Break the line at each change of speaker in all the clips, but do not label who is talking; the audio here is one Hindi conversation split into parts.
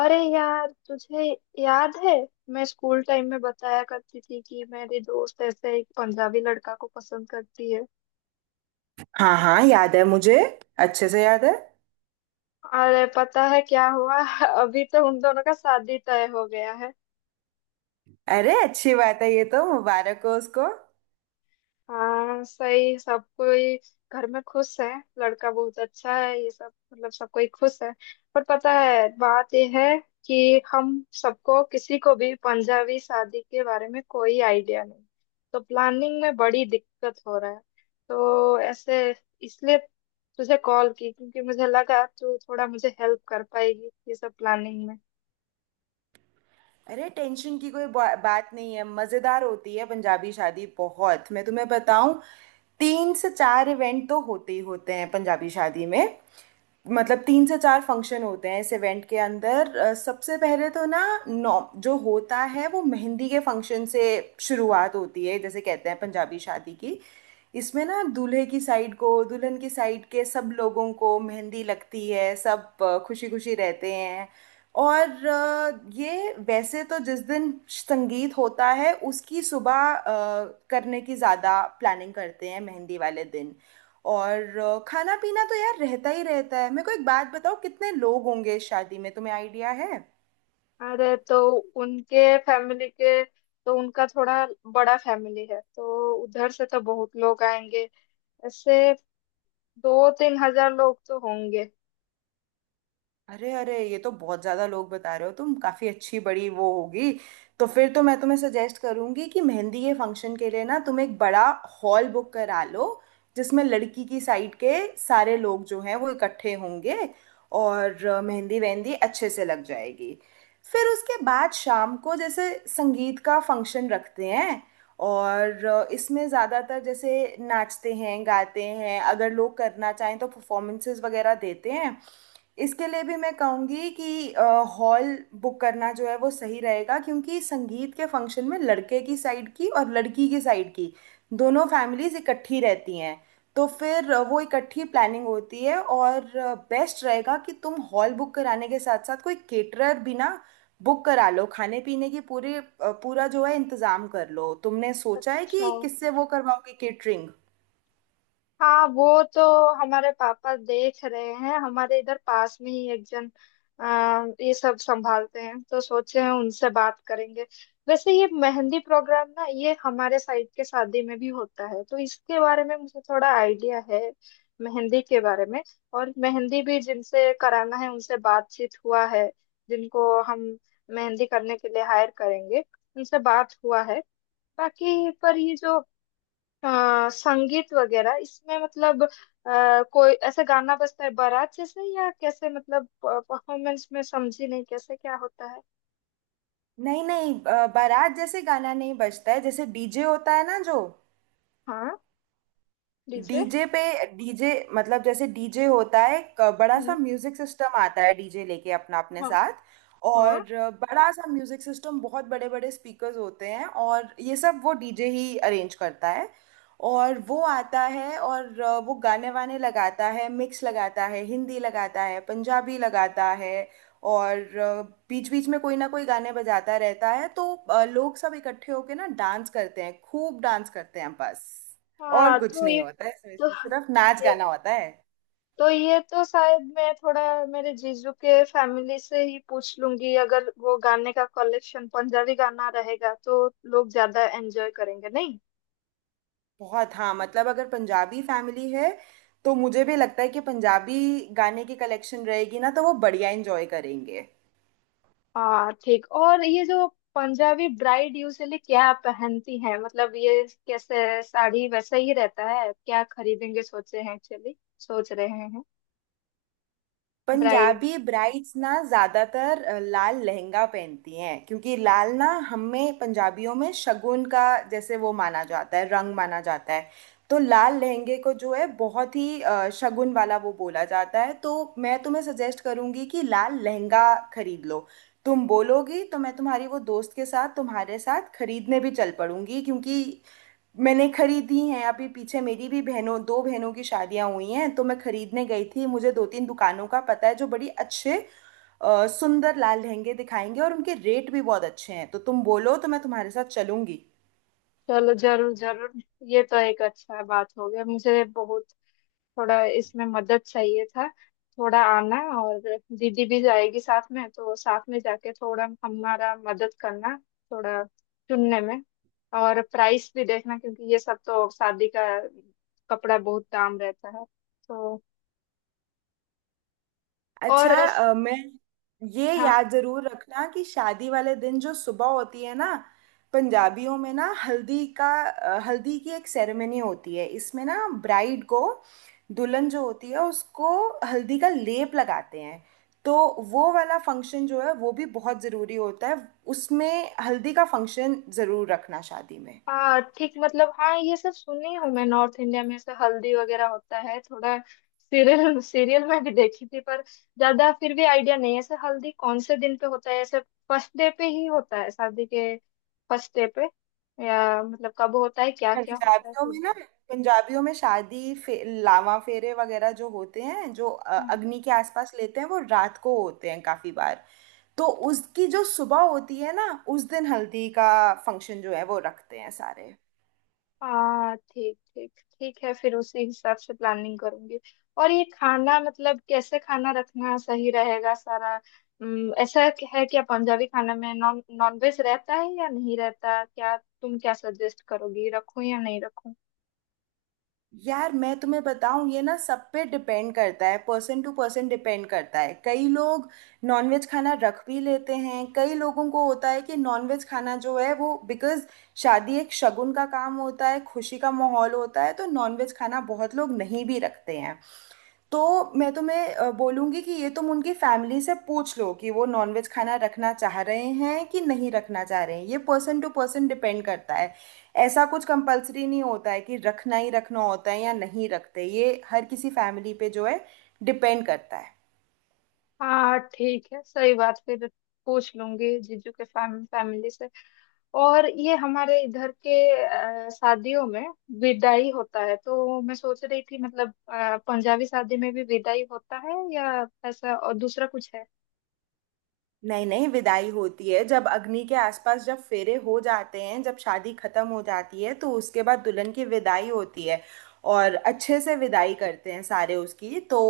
अरे यार तुझे याद है मैं स्कूल टाइम में बताया करती थी कि मेरी दोस्त ऐसे एक पंजाबी लड़का को पसंद करती है।
हाँ हाँ, याद है मुझे। अच्छे से याद है।
अरे पता है क्या हुआ अभी तो उन दोनों का शादी तय हो गया।
अरे अच्छी बात है, ये तो मुबारक हो उसको।
हाँ सही सब कोई घर में खुश है। लड़का बहुत अच्छा है, ये सब मतलब सब कोई खुश है। पर पता है बात यह है कि हम सबको किसी को भी पंजाबी शादी के बारे में कोई आइडिया नहीं। तो प्लानिंग में बड़ी दिक्कत हो रहा है। तो ऐसे इसलिए तुझे कॉल की क्योंकि मुझे लगा तू थोड़ा मुझे हेल्प कर पाएगी ये सब प्लानिंग में।
अरे टेंशन की कोई बात नहीं है। मजेदार होती है पंजाबी शादी बहुत, मैं तुम्हें बताऊं। तीन से चार इवेंट तो होते ही होते हैं पंजाबी शादी में। मतलब तीन से चार फंक्शन होते हैं इस इवेंट के अंदर। सबसे पहले तो ना नौ जो होता है वो मेहंदी के फंक्शन से शुरुआत होती है, जैसे कहते हैं पंजाबी शादी की। इसमें ना दूल्हे की साइड को दुल्हन की साइड के सब लोगों को मेहंदी लगती है, सब खुशी खुशी रहते हैं। और ये वैसे तो जिस दिन संगीत होता है उसकी सुबह करने की ज़्यादा प्लानिंग करते हैं मेहंदी वाले दिन। और खाना पीना तो यार रहता ही रहता है। मेरे को एक बात बताओ, कितने लोग होंगे इस शादी में तुम्हें आइडिया है?
अरे तो उनके फैमिली के, तो उनका थोड़ा बड़ा फैमिली है तो उधर से तो बहुत लोग आएंगे। ऐसे 2-3 हजार लोग तो होंगे।
अरे अरे, ये तो बहुत ज्यादा लोग बता रहे हो तुम, काफी अच्छी बड़ी वो होगी। तो फिर तो मैं तुम्हें सजेस्ट करूंगी कि मेहंदी के फंक्शन के लिए ना तुम एक बड़ा हॉल बुक करा लो, जिसमें लड़की की साइड के सारे लोग जो हैं वो इकट्ठे होंगे और मेहंदी वेहंदी अच्छे से लग जाएगी। फिर उसके बाद शाम को जैसे संगीत का फंक्शन रखते हैं, और इसमें ज़्यादातर जैसे नाचते हैं गाते हैं, अगर लोग करना चाहें तो परफॉर्मेंसेस वगैरह देते हैं। इसके लिए भी मैं कहूंगी कि हॉल बुक करना जो है वो सही रहेगा, क्योंकि संगीत के फंक्शन में लड़के की साइड की और लड़की की साइड की दोनों फैमिलीज इकट्ठी रहती हैं। तो फिर वो इकट्ठी प्लानिंग होती है। और बेस्ट रहेगा कि तुम हॉल बुक कराने के साथ साथ कोई केटरर भी ना बुक करा लो, खाने पीने की पूरा जो है इंतजाम कर लो। तुमने सोचा है
अच्छा,
कि किससे वो करवाओगे केटरिंग?
हाँ वो तो हमारे पापा देख रहे हैं, हमारे इधर पास में ही एक जन अ, ये सब संभालते हैं तो सोचे हैं उनसे बात करेंगे। वैसे ये मेहंदी प्रोग्राम ना ये हमारे साइड के शादी में भी होता है तो इसके बारे में मुझे थोड़ा आइडिया है, मेहंदी के बारे में। और मेहंदी भी जिनसे कराना है उनसे बातचीत हुआ है, जिनको हम मेहंदी करने के लिए हायर करेंगे उनसे बात हुआ है। बाकी पर ये जो, हाँ संगीत वगैरह इसमें मतलब कोई ऐसा गाना बजता है बारात जैसे, या कैसे मतलब परफॉर्मेंस में समझी नहीं कैसे क्या होता है?
नहीं नहीं, बारात जैसे गाना नहीं बजता है। जैसे डीजे होता है ना, जो
हाँ, डीजे।
डीजे पे डीजे मतलब जैसे डीजे होता है, एक बड़ा सा
हम्म,
म्यूजिक सिस्टम आता है डीजे लेके अपना अपने
हाँ
साथ। और
हाँ।
बड़ा सा म्यूजिक सिस्टम, बहुत बड़े बड़े स्पीकर्स होते हैं, और ये सब वो डीजे ही अरेंज करता है। और वो आता है और वो गाने वाने लगाता है, मिक्स लगाता है, हिंदी लगाता है, पंजाबी लगाता है। और बीच बीच में कोई ना कोई गाने बजाता रहता है। तो लोग सब इकट्ठे होके ना डांस करते हैं, खूब डांस करते हैं, बस।
हाँ,
और कुछ
तो
नहीं होता है इसमें, सिर्फ नाच
ये
गाना होता है।
ये तो शायद मैं थोड़ा मेरे जीजू के फैमिली से ही पूछ लूंगी, अगर वो गाने का कलेक्शन पंजाबी गाना रहेगा तो लोग ज्यादा एंजॉय करेंगे नहीं?
बहुत, हाँ मतलब अगर पंजाबी फैमिली है तो मुझे भी लगता है कि पंजाबी गाने की कलेक्शन रहेगी ना तो वो बढ़िया एंजॉय करेंगे।
हाँ ठीक। और ये जो पंजाबी ब्राइड यूजली क्या पहनती है, मतलब ये कैसे, साड़ी वैसा ही रहता है क्या, खरीदेंगे सोचे हैं, एक्चुअली सोच रहे हैं ब्राइड।
पंजाबी ब्राइड्स ना ज्यादातर लाल लहंगा पहनती हैं, क्योंकि लाल ना हमें पंजाबियों में शगुन का जैसे वो माना जाता है, रंग माना जाता है। तो लाल लहंगे को जो है बहुत ही शगुन वाला वो बोला जाता है। तो मैं तुम्हें सजेस्ट करूंगी कि लाल लहंगा खरीद लो। तुम बोलोगी तो मैं तुम्हारी वो दोस्त के साथ तुम्हारे साथ खरीदने भी चल पड़ूंगी, क्योंकि मैंने खरीदी हैं। अभी पीछे मेरी भी बहनों दो बहनों की शादियां हुई हैं तो मैं खरीदने गई थी। मुझे दो तीन दुकानों का पता है जो बड़ी अच्छे सुंदर लाल लहंगे दिखाएंगे, और उनके रेट भी बहुत अच्छे हैं। तो तुम बोलो तो मैं तुम्हारे साथ चलूंगी।
चलो, जरूर जरूर। ये तो एक अच्छा बात हो गया, मुझे बहुत थोड़ा इसमें मदद चाहिए था। थोड़ा आना, और दीदी भी जाएगी साथ में तो साथ में जाके थोड़ा हमारा मदद करना, थोड़ा चुनने में, और प्राइस भी देखना क्योंकि ये सब तो शादी का कपड़ा बहुत दाम रहता है। तो और
अच्छा, अ, मैं ये
हाँ।
याद जरूर रखना कि शादी वाले दिन जो सुबह होती है ना पंजाबियों में ना हल्दी की एक सेरेमनी होती है। इसमें ना ब्राइड को, दुल्हन जो होती है उसको, हल्दी का लेप लगाते हैं। तो वो वाला फंक्शन जो है वो भी बहुत ज़रूरी होता है। उसमें हल्दी का फंक्शन ज़रूर रखना शादी में।
हाँ ठीक, मतलब हाँ ये सब सुनी हूँ मैं, नॉर्थ इंडिया में ऐसे हल्दी वगैरह होता है थोड़ा, सीरियल सीरियल में भी देखी थी, पर ज्यादा फिर भी आइडिया नहीं है। ऐसे हल्दी कौन से दिन पे होता है, ऐसे फर्स्ट डे पे ही होता है शादी के, फर्स्ट डे पे, या मतलब कब होता है क्या क्या होता है
पंजाबियों में
फिर?
ना पंजाबियों में शादी लावा फेरे वगैरह जो होते हैं, जो
हाँ।
अग्नि के आसपास लेते हैं, वो रात को होते हैं काफी बार। तो उसकी जो सुबह होती है ना उस दिन हल्दी का फंक्शन जो है वो रखते हैं सारे।
हाँ ठीक ठीक, ठीक है फिर उसी हिसाब से प्लानिंग करूंगी। और ये खाना मतलब कैसे खाना रखना सही रहेगा सारा, ऐसा है क्या पंजाबी खाना में नॉन नॉन वेज रहता है या नहीं रहता, क्या तुम क्या सजेस्ट करोगी रखूं या नहीं रखूं?
यार मैं तुम्हें बताऊं, ये ना सब पे डिपेंड करता है, पर्सन टू पर्सन डिपेंड करता है। कई लोग नॉनवेज खाना रख भी लेते हैं, कई लोगों को होता है कि नॉनवेज खाना जो है वो बिकॉज शादी एक शगुन का काम होता है, खुशी का माहौल होता है, तो नॉनवेज खाना बहुत लोग नहीं भी रखते हैं। तो मैं तुम्हें बोलूँगी कि ये तुम उनकी फैमिली से पूछ लो कि वो नॉनवेज खाना रखना चाह रहे हैं कि नहीं रखना चाह रहे हैं, ये पर्सन टू पर्सन डिपेंड करता है। ऐसा कुछ कंपलसरी नहीं होता है कि रखना ही रखना होता है या नहीं रखते, ये हर किसी फैमिली पे जो है डिपेंड करता है।
हाँ ठीक है, सही बात फिर पूछ लूंगी जीजू के फैमिली से। और ये हमारे इधर के शादियों में विदाई होता है, तो मैं सोच रही थी मतलब पंजाबी शादी में भी विदाई होता है, या ऐसा और दूसरा कुछ है?
नहीं नहीं, विदाई होती है। जब अग्नि के आसपास जब फेरे हो जाते हैं, जब शादी खत्म हो जाती है, तो उसके बाद दुल्हन की विदाई होती है। और अच्छे से विदाई करते हैं सारे उसकी तो।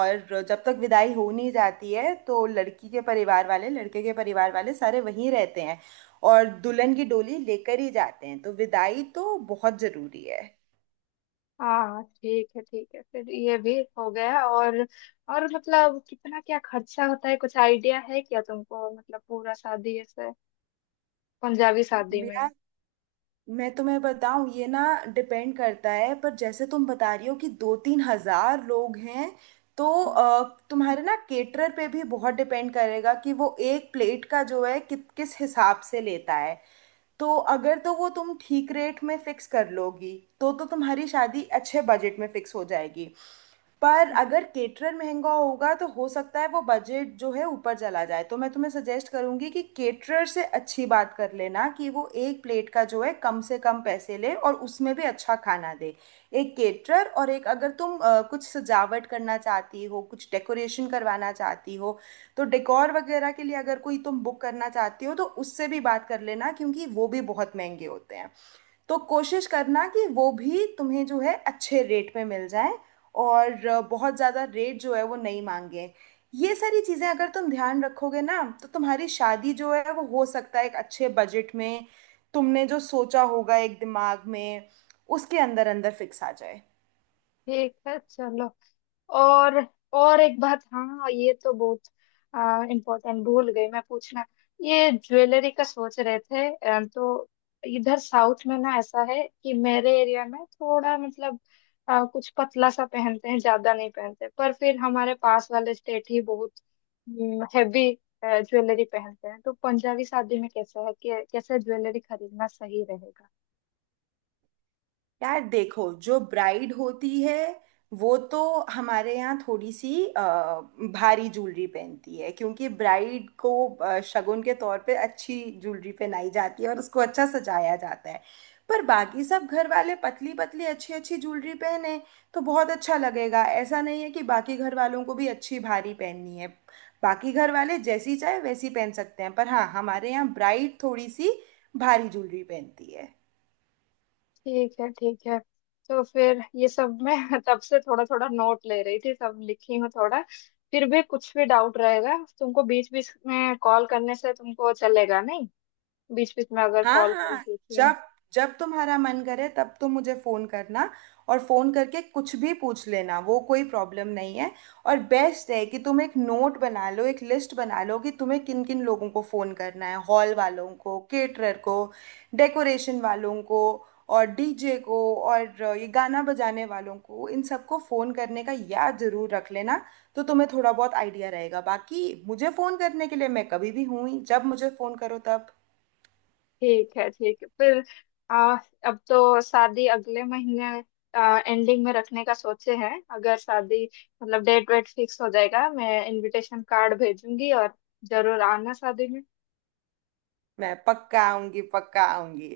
और जब तक विदाई हो नहीं जाती है तो लड़की के परिवार वाले लड़के के परिवार वाले सारे वहीं रहते हैं, और दुल्हन की डोली लेकर ही जाते हैं, तो विदाई तो बहुत जरूरी
हाँ ठीक है ठीक है, फिर ये भी हो गया। और मतलब कितना क्या खर्चा होता है, कुछ आइडिया है क्या तुमको, मतलब पूरा शादी ऐसे, पंजाबी शादी में?
है। मैं तुम्हें बताऊं, ये ना डिपेंड करता है, पर जैसे तुम बता रही हो कि दो तीन हजार लोग हैं तो तुम्हारे ना केटरर पे भी बहुत डिपेंड करेगा कि वो एक प्लेट का जो है किस हिसाब से लेता है। तो अगर तो वो तुम ठीक रेट में फिक्स कर लोगी तो तुम्हारी शादी अच्छे बजट में फिक्स हो जाएगी। पर अगर केटरर महंगा होगा तो हो सकता है वो बजट जो है ऊपर चला जाए। तो मैं तुम्हें सजेस्ट करूंगी कि केटरर से अच्छी बात कर लेना कि वो एक प्लेट का जो है कम से कम पैसे ले और उसमें भी अच्छा खाना दे। एक केटरर, और एक अगर तुम कुछ सजावट करना चाहती हो कुछ डेकोरेशन करवाना चाहती हो, तो डेकोर वगैरह के लिए अगर कोई तुम बुक करना चाहती हो तो उससे भी बात कर लेना, क्योंकि वो भी बहुत महंगे होते हैं। तो कोशिश करना कि वो भी तुम्हें जो है अच्छे रेट पे मिल जाए, और बहुत ज़्यादा रेट जो है वो नहीं मांगे। ये सारी चीज़ें अगर तुम ध्यान रखोगे ना तो तुम्हारी शादी जो है वो हो सकता है एक अच्छे बजट में, तुमने जो सोचा होगा एक दिमाग में उसके अंदर अंदर फिक्स आ जाए।
ठीक है चलो। और और एक बात, हाँ ये तो बहुत इम्पोर्टेंट भूल गई मैं पूछना। ये ज्वेलरी का सोच रहे थे, तो इधर साउथ में ना ऐसा है कि मेरे एरिया में थोड़ा मतलब कुछ पतला सा पहनते हैं, ज्यादा नहीं पहनते, पर फिर हमारे पास वाले स्टेट ही बहुत हैवी ज्वेलरी पहनते हैं, तो पंजाबी शादी में कैसा है कि कैसे ज्वेलरी खरीदना सही रहेगा?
यार देखो, जो ब्राइड होती है वो तो हमारे यहाँ थोड़ी सी भारी ज्वेलरी पहनती है, क्योंकि ब्राइड को शगुन के तौर पे अच्छी ज्वेलरी पहनाई जाती है और उसको अच्छा सजाया जाता है। पर बाकी सब घर वाले पतली पतली अच्छी अच्छी ज्वेलरी पहने तो बहुत अच्छा लगेगा। ऐसा नहीं है कि बाकी घर वालों को भी अच्छी भारी पहननी है। बाकी घर वाले जैसी चाहे वैसी पहन सकते हैं, पर हाँ हमारे यहाँ ब्राइड थोड़ी सी भारी ज्वेलरी पहनती है।
ठीक है ठीक है। तो फिर ये सब मैं तब से थोड़ा थोड़ा नोट ले रही थी, सब लिखी हूँ थोड़ा, फिर भी कुछ भी डाउट रहेगा तुमको, बीच बीच में कॉल करने से तुमको चलेगा नहीं? बीच बीच में अगर
हाँ
कॉल करूँ
हाँ,
पूछूँ, ठीक?
जब जब तुम्हारा मन करे तब तुम मुझे फोन करना। और फोन करके कुछ भी पूछ लेना, वो कोई प्रॉब्लम नहीं है। और बेस्ट है कि तुम एक नोट बना लो, एक लिस्ट बना लो कि तुम्हें किन किन लोगों को फोन करना है — हॉल वालों को, केटरर को, डेकोरेशन वालों को, और डीजे को, और ये गाना बजाने वालों को, इन सबको फोन करने का याद जरूर रख लेना। तो तुम्हें थोड़ा बहुत आइडिया रहेगा, बाकी मुझे फोन करने के लिए मैं कभी भी हूँ ही, जब मुझे फोन करो तब।
ठीक है फिर आ, अब तो शादी अगले महीने एंडिंग में रखने का सोचे हैं, अगर शादी मतलब डेट वेट फिक्स हो जाएगा, मैं इनविटेशन कार्ड भेजूंगी, और जरूर आना शादी में।
मैं पक्का आऊंगी, पक्का आऊंगी।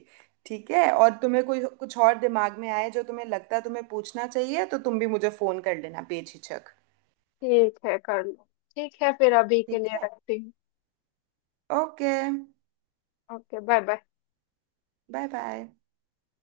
ठीक है, और तुम्हें कोई कुछ और दिमाग में आए जो तुम्हें लगता है तुम्हें पूछना चाहिए, तो तुम भी मुझे फोन कर लेना बेझिझक।
ठीक है कर लो। ठीक है फिर अभी के
ठीक
लिए
है।
रखती हूँ।
Okay,
okay, bye bye.
Bye bye.